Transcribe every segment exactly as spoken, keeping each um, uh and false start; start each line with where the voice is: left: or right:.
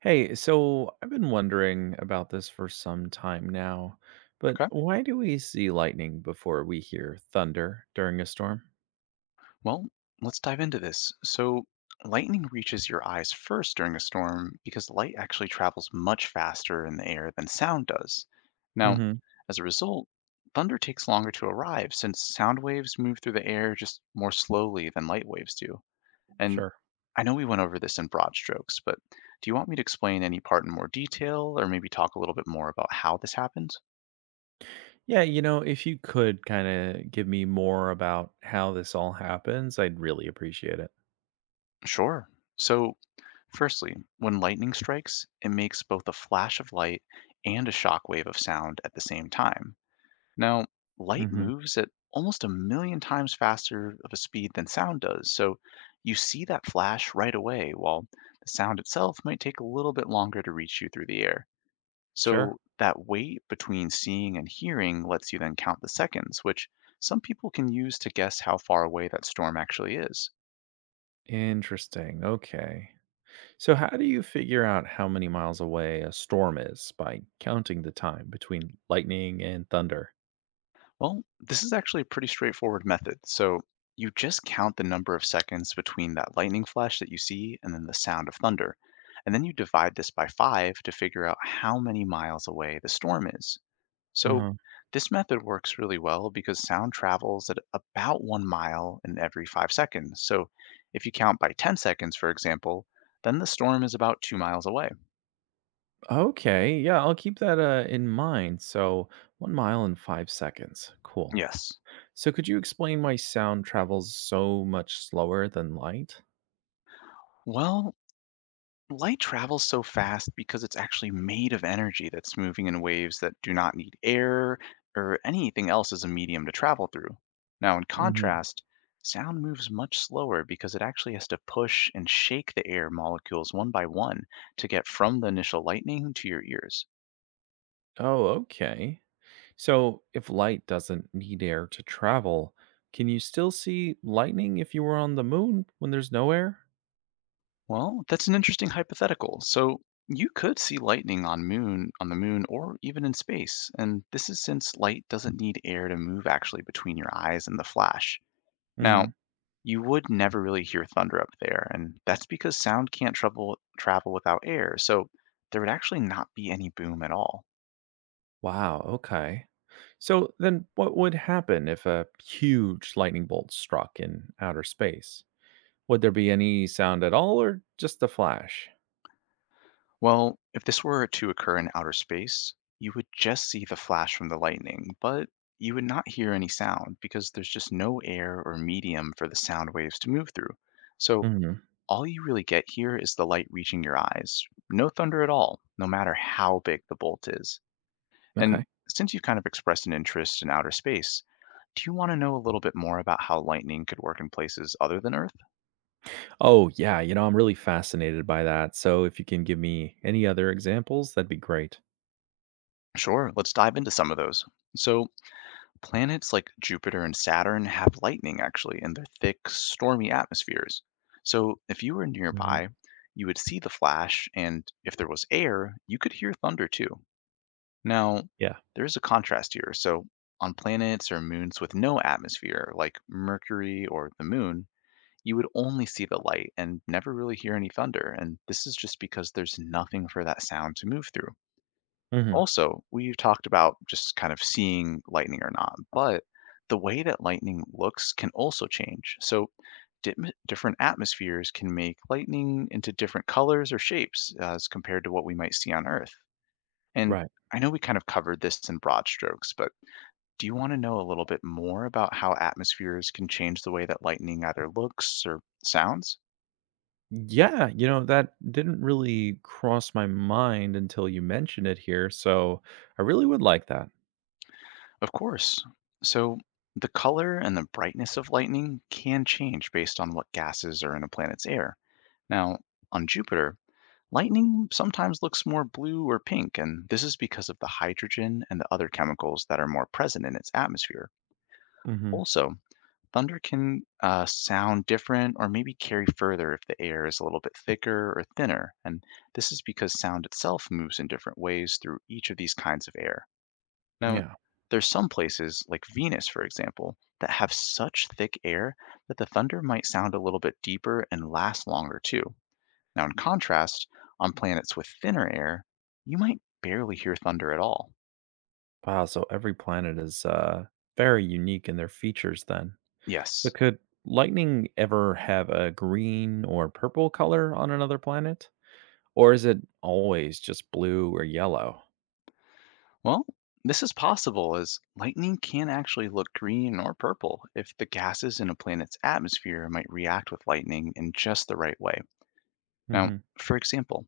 right: Hey, so I've been wondering about this for some time now, but
left: Okay.
right: why do we see lightning before we hear thunder during a storm?
left: Well, let's dive into this. So, lightning reaches your eyes first during a storm because light actually travels much faster in the air than sound does. Now,
right: Hmm.
left: as a result, thunder takes longer to arrive since sound waves move through the air just more slowly than light waves do. And
right: Sure.
left: I know we went over this in broad strokes, but do you want me to explain any part in more detail or maybe talk a little bit more about how this happens?
right: Yeah, you know, if you could kind of give me more about how this all happens, I'd really appreciate it.
left: Sure. So, firstly, when lightning strikes, it makes both a flash of light and a shock wave of sound at the same time. Now, light
right: Hmm.
left: moves at almost a million times faster of a speed than sound does, so you see that flash right away, while the sound itself might take a little bit longer to reach you through the air.
right: Sure.
left: So, that wait between seeing and hearing lets you then count the seconds, which some people can use to guess how far away that storm actually is.
right: Interesting. Okay. So, how do you figure out how many miles away a storm is by counting the time between lightning and thunder?
left: Well, this is actually a pretty straightforward method. So you just count the number of seconds between that lightning flash that you see and then the sound of thunder. And then you divide this by five to figure out how many miles away the storm is. So this method works really well because sound travels at about one mile in every five seconds. So if you count by ten seconds, for example, then the storm is about two miles away.
right: Okay, yeah, I'll keep that uh, in mind. So, one mile in five seconds. Cool.
left: Yes.
right: So, could you explain why sound travels so much slower than light?
left: Well, light travels so fast because it's actually made of energy that's moving in waves that do not need air or anything else as a medium to travel through. Now, in
right: Hmm.
left: contrast, sound moves much slower because it actually has to push and shake the air molecules one by one to get from the initial lightning to your ears.
right: Oh, okay. So, if light doesn't need air to travel, can you still see lightning if you were on the moon when there's no air?
left: Well, that's an interesting hypothetical. So, you could see lightning on moon on the moon or even in space, and this is since light doesn't need air to move actually between your eyes and the flash. Now,
right: Hmm.
left: you would never really hear thunder up there, and that's because sound can't trouble, travel without air, so there would actually not be any boom at all.
right: Wow, okay. So, then what would happen if a huge lightning bolt struck in outer space? Would there be any sound at all or just a flash?
left: Well, if this were to occur in outer space, you would just see the flash from the lightning, but you would not hear any sound because there's just no air or medium for the sound waves to move through. So
right: Mhm.
left: all you really get here is the light reaching your eyes. No thunder at all, no matter how big the bolt is.
right: Okay.
left: And since you've kind of expressed an interest in outer space, do you want to know a little bit more about how lightning could work in places other than Earth?
right: Oh, yeah, you know, I'm really fascinated by that, so if you can give me any other examples, that'd be great.
left: Sure, let's dive into some of those. So, planets like Jupiter and Saturn have lightning actually in their thick, stormy atmospheres. So, if you were
right: Mhm.
left: nearby, you would see the flash, and if there was air, you could hear thunder too. Now,
right: Yeah.
left: there is a contrast here. So, on planets or moons with no atmosphere, like Mercury or the moon, you would only see the light and never really hear any thunder, and this is just because there's nothing for that sound to move through.
right: Mhm.
left: Also, we've talked about just kind of seeing lightning or not, but the way that lightning looks can also change. So, di- different atmospheres can make lightning into different colors or shapes as compared to what we might see on Earth. And
right: Right.
left: I know we kind of covered this in broad strokes, but do you want to know a little bit more about how atmospheres can change the way that lightning either looks or sounds?
right: Yeah, you know, that didn't really cross my mind until you mentioned it here, so I really would like that.
left: Of course. So, the color and the brightness of lightning can change based on what gases are in a planet's air. Now, on Jupiter, lightning sometimes looks more blue or pink, and this is because of the hydrogen and the other chemicals that are more present in its atmosphere.
right: Mhm.
left: Also, thunder can uh, sound different or maybe carry further if the air is a little bit thicker or thinner, and this is because sound itself moves in different ways through each of these kinds of air. Now,
right: Yeah.
left: there's some places, like Venus, for example, that have such thick air that the thunder might sound a little bit deeper and last longer too. Now, in contrast, on planets with thinner air, you might barely hear thunder at all.
right: Wow, so every planet is, uh, very unique in their features then.
left: Yes.
right: But could lightning ever have a green or purple color on another planet? Or is it always just blue or yellow?
left: Well, this is possible as lightning can actually look green or purple if the gases in a planet's atmosphere might react with lightning in just the right way. Now,
right: Mhm.
left: for example,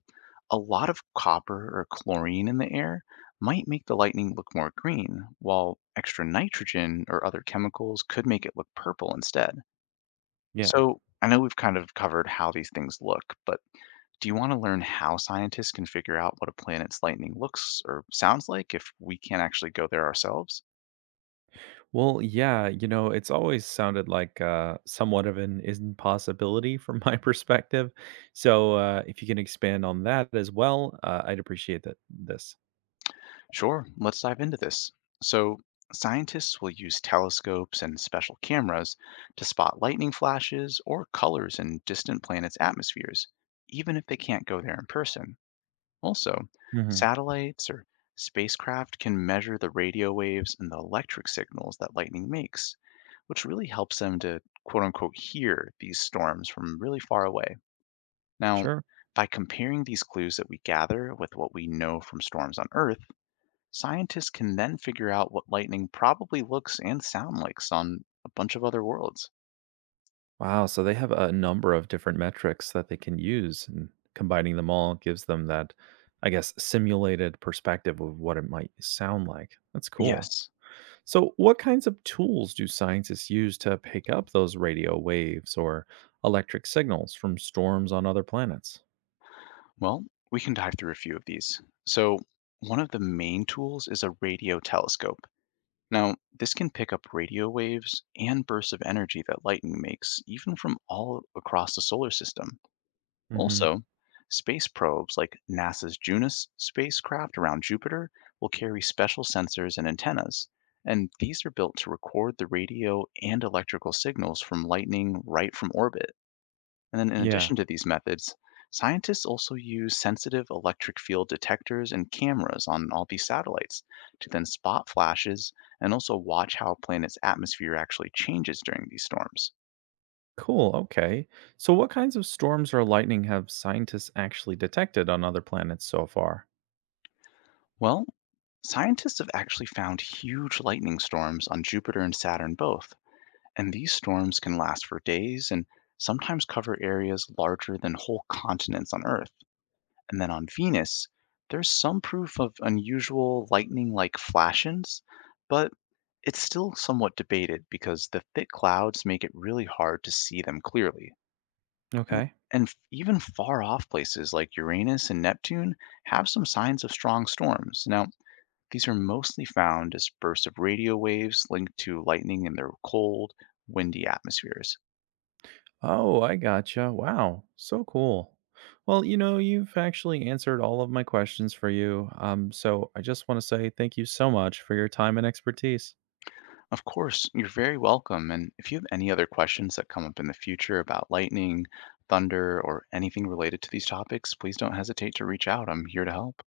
left: a lot of copper or chlorine in the air might make the lightning look more green, while extra nitrogen or other chemicals could make it look purple instead.
right: Yeah.
left: So, I know we've kind of covered how these things look, but do you want to learn how scientists can figure out what a planet's lightning looks or sounds like if we can't actually go there ourselves?
right: Well, yeah, you know, it's always sounded like uh, somewhat of an impossibility from my perspective. So uh, if you can expand on that as well, uh, I'd appreciate that. This.
left: Sure, let's dive into this. So, scientists will use telescopes and special cameras to spot lightning flashes or colors in distant planets' atmospheres, even if they can't go there in person. Also,
right: Hmm.
left: satellites or spacecraft can measure the radio waves and the electric signals that lightning makes, which really helps them to quote unquote hear these storms from really far away. Now,
right: Sure.
left: by comparing these clues that we gather with what we know from storms on Earth, scientists can then figure out what lightning probably looks and sound like on a bunch of other worlds.
right: Wow. So they have a number of different metrics that they can use, and combining them all gives them that, I guess, simulated perspective of what it might sound like. That's cool.
left: Yes.
right: So, what kinds of tools do scientists use to pick up those radio waves or electric signals from storms on other planets?
left: Well, we can dive through a few of these. So, one of the main tools is a radio telescope. Now, this can pick up radio waves and bursts of energy that lightning makes, even from all across the solar system.
right: Hmm.
left: Also, space probes like NASA's Junus spacecraft around Jupiter will carry special sensors and antennas, and these are built to record the radio and electrical signals from lightning right from orbit. And then, in
right: Yeah,
left: addition to these methods, scientists also use sensitive electric field detectors and cameras on all these satellites to then spot flashes and also watch how a planet's atmosphere actually changes during these storms.
right: cool. Okay. So, what kinds of storms or lightning have scientists actually detected on other planets so far?
left: Well, scientists have actually found huge lightning storms on Jupiter and Saturn both, and these storms can last for days and sometimes cover areas larger than whole continents on Earth. And then on Venus, there's some proof of unusual lightning like flashes, but it's still somewhat debated because the thick clouds make it really hard to see them clearly. And,
right: Okay.
left: and f- Even far off places like Uranus and Neptune have some signs of strong storms. Now, these are mostly found as bursts of radio waves linked to lightning in their cold, windy atmospheres.
right: Oh, I gotcha. Wow. So cool. Well, you know, you've actually answered all of my questions for you. Um, so, I just want to say thank you so much for your time and expertise.
left: Of course, you're very welcome. And if you have any other questions that come up in the future about lightning, thunder, or anything related to these topics, please don't hesitate to reach out. I'm here to help.